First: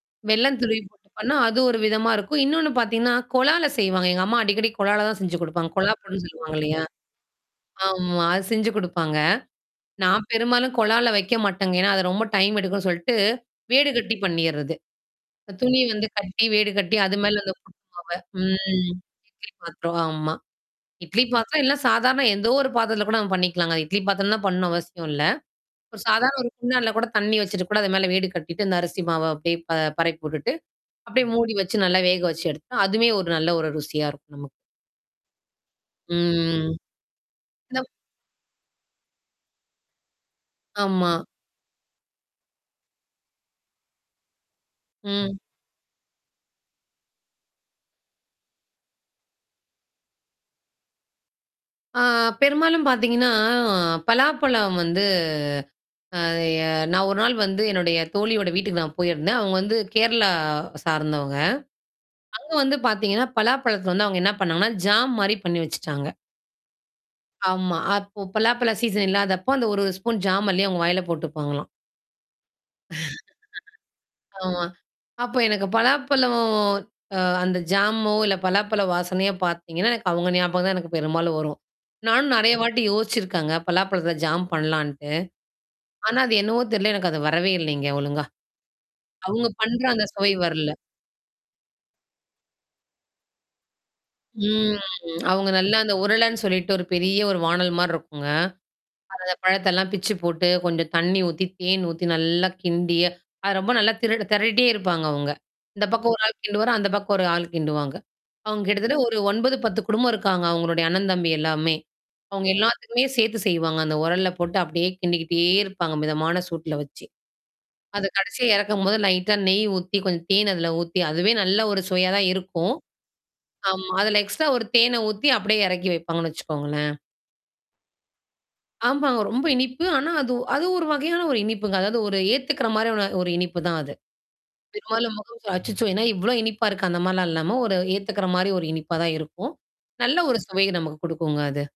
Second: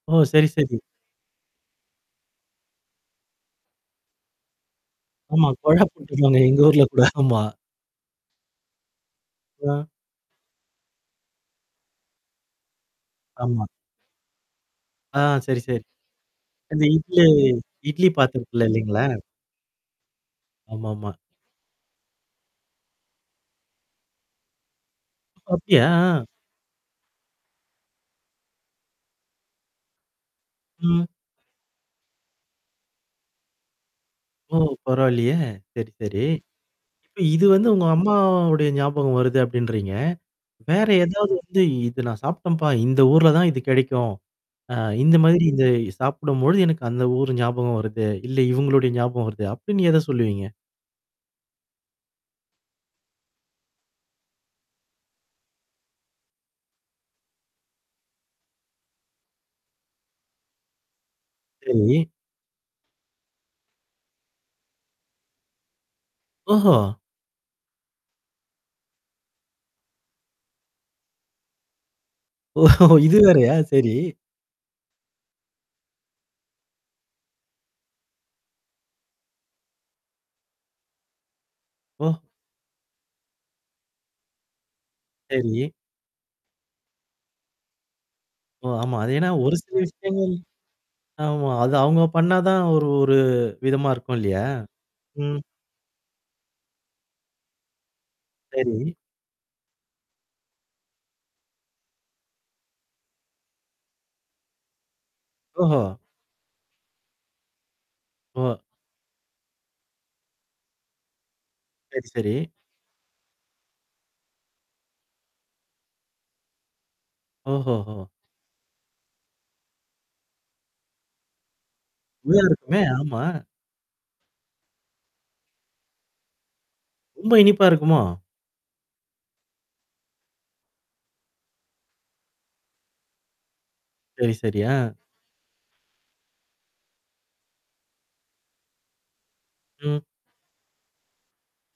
ஓ! சரி, வெள்ளம் சரி. துருவி போட்டுபன்னா அது ஒரு விதமா இருக்கும். இன்னொன்னு பாத்தீங்கன்னா, கொழால செய்வாங்க. எங்க அம்மா அடிக்கடிக் கொழால தான் செஞ்சு ஆமா. குடுப்பாங்க. கொழா கொழா புட்டு புட்டுங்குவாங்க. சொல்லுவாங்க எங்க இல்லையா? ஊர்ல அப்படித்தான் ஆமா. ஆம்மா. அது செஞ்சு குடுப்பாங்க. ஆ. நான் பெரும்பாலும் கொழால வெக்க மாட்டேங்க. ஏன்னா, அது ரொம்ப டைம் எடுக்கும்ன்னு சொல்ட்டு ஆமா. வீடு கட்டி பண்ணீர்றது. ஆ சரி, துணி செரி. வந்து கட்டி, வீடு அந்த கட்டி அது இட்லி மேல அந்த இட்லி [unintelligible] பாத்தரத்துல ம். இல்லைங்களா? இட்லி பாத்தரம் ஆமா. ஆமாமா. இட்லி பாத்திரம் இல்லனா சாதாரணம் எதோ ஒரு பாத்தரத்துல கூட நம்ம பண்ணிக்கலாங்க. இட்லி பாத்தரம்ல தான் பண்ணணும் அவசியம் இல்ல. அப்டியா? ஒரு அ. சாதாரண ஒரு குண்டான்ல கூட தண்ணீ வெச்சுட்டு கூட அது மேல வீடு கட்டிட்டு அந்த அரிசி மாவ போய் ப பரப்பி உட்டுட்டு. ம். அப்டியே மூடி வச்சு நல்லா வேக வச்சு எடுத்தா, அதுமே ஒரு நல்ல ஒரு ருசியா இருக்கும் நமக்கு. ஓ! பரவால்லையே! சரி, சரி. ம். இப்ப இது வந்து உங்க [unintelligible] அம்மாவுடைய ஞாபகம் வருது அப்டின்றீங்க. வேற ஆமா. ஏதாவது வந்து இது நான் சாப்பிட்டம்ப்பா, இந்த ஊர்ல தான் இது கிடைக்கும். அ இந்த ம். மாதிரி இந்த சாப்பிடும்பொழுது எனக்கு அந்த ஊர் ஞாபகம் வருது. இல்ல இவங்களுடைய ஞாபகம் வருது. அப்டின்னு எத சொல்லுவீங்க? ஆ பெரும்பாலும் பாத்தீங்கன்னா, பலாப்பழம் வந்து நான் ஒரு நாள் வந்து என்னுடைய தோழியோட வீட்டுக்கு நான் போயிருந்தேன். அவங்க வந்து கேரளா சார்ந்தவங்க. சரி. அங்க வந்து பாத்தீங்கன்னா, பலாப்பழத்தல வந்து அவங்க என்ன பண்ணாங்கன்னா, ஜாம் மாரி பண்ணி வெச்சுட்டாங்க. ஓஹோ! ஆமா. அப்போ பலாப்பலா சீசன் இல்லாதப்போ அந்த ஒரு ஒரு ஸ்பூன் ஜாம் அல்லி அவங்க வாயில போட்டுப்பாங்களா. ஓஹோ! இது வேறையா! சரி? ஆமா. அப்ப எனக்கு பலாப்பழம் அ அந்த ஜாமோ இல்ல பலாப்பழ வாசனையோ பாத்தீங்கன்னா, எனக்கு அவங்க ஞாபகம் தான் எனக்கு பெரும்பாலும் வரும். ஓ. நானும் நெறைய வாட்டி யோசிச்சிருக்கங்க. பலாப்பழத்தல ஜாம் பண்ணலான்ட்டு. செரி. ஆனா, அது என்னவோ தெரில எனக்கு அது வரவே இல்லங்க. ஒழுங்கா. ஓ! ஆமா. அது ஏன்னா அவங்க ஒரு சில பண்ற அந்த சுவை விஷயங்கள். வரல. ஆமா. அது அவங்க பண்ணா தான் ஒரு ஒரு விதமா இருக்கும் இல்லையா? ம். ம். அவங்க நல்லா அந்த உருளன்னு சொல்லிட்டு ஒரு பெரிய ஒரு வானல் மாருக்குங்க. செரி. அதுல பழத்தெல்லாம் பிச்சு போட்டு கொஞ்சம் தண்ணி ஊத்தி, தேன் ஊத்தி, நல்லா கிண்டி அது ரொம்ப நல்லா திருட திரட்டிட்டே இருப்பாங்க அவங்க. ஓஹோ! இந்த பக்கம் ஒரு ஆள் கிண்டுவாரு. அந்த பக்கம் ஒரு ஆள் கிண்டுவாங்க. ஓ. அவங்க கிட்டத்தட்ட 9, 10 குடும்பம் இருக்காங்க. அவங்களுடைய அண்ணன் தம்பி எல்லாமே. சரி, சரி. அவங்க எல்லாத்துக்குமே சேத்து செய்வாங்க. அந்த உரல்ல போட்டு அப்டியே கிண்டிக்கிட்டே இருப்பாங்க. மிதமான சூட்ல வச்சு. ஓஹோஹோ! அது கடைசியா இறக்கும்போது லைட்டா நெய் ஊத்தி, கொஞ்சம் தேன் அதில ஊத்தி, அதுவே நல்ல ஒரு சுவையா தான் இருக்கும். நல்லாருக்குமே, ஆமா. ஆமா. அதுல எக்ஸ்ட்ரா ஒரு தேன ஊத்தி அப்படியியே இறக்கி வைப்பாங்கன்னு வெச்சுக்கோங்களேன். ரொம்ப இனிப்பா இருக்குமா? ஆமாங்க. ரொம்ப இனிப்பு. ஆனா, அது அது ஒரு வகையான ஒரு இனிப்புங்க. அதாவது ஒரு ஏத்துக்கற மாரியான ஒரு இனிப்பு தான் அது. செரி, செரி. அ. பெரும்பாலும் [unintelligible] அச்சிச்சோ. ஏன்னா, இவ்ளோ இனிப்பா இருக்கு? அந்த மாரிலாம் இல்லாம. ஒரு ஏத்துக்கற மாரி ஒரு இனிப்பா தான் இருக்கும். ம். நல்ல ஒரு சுவை நமக்கு குடுக்குங்க அது.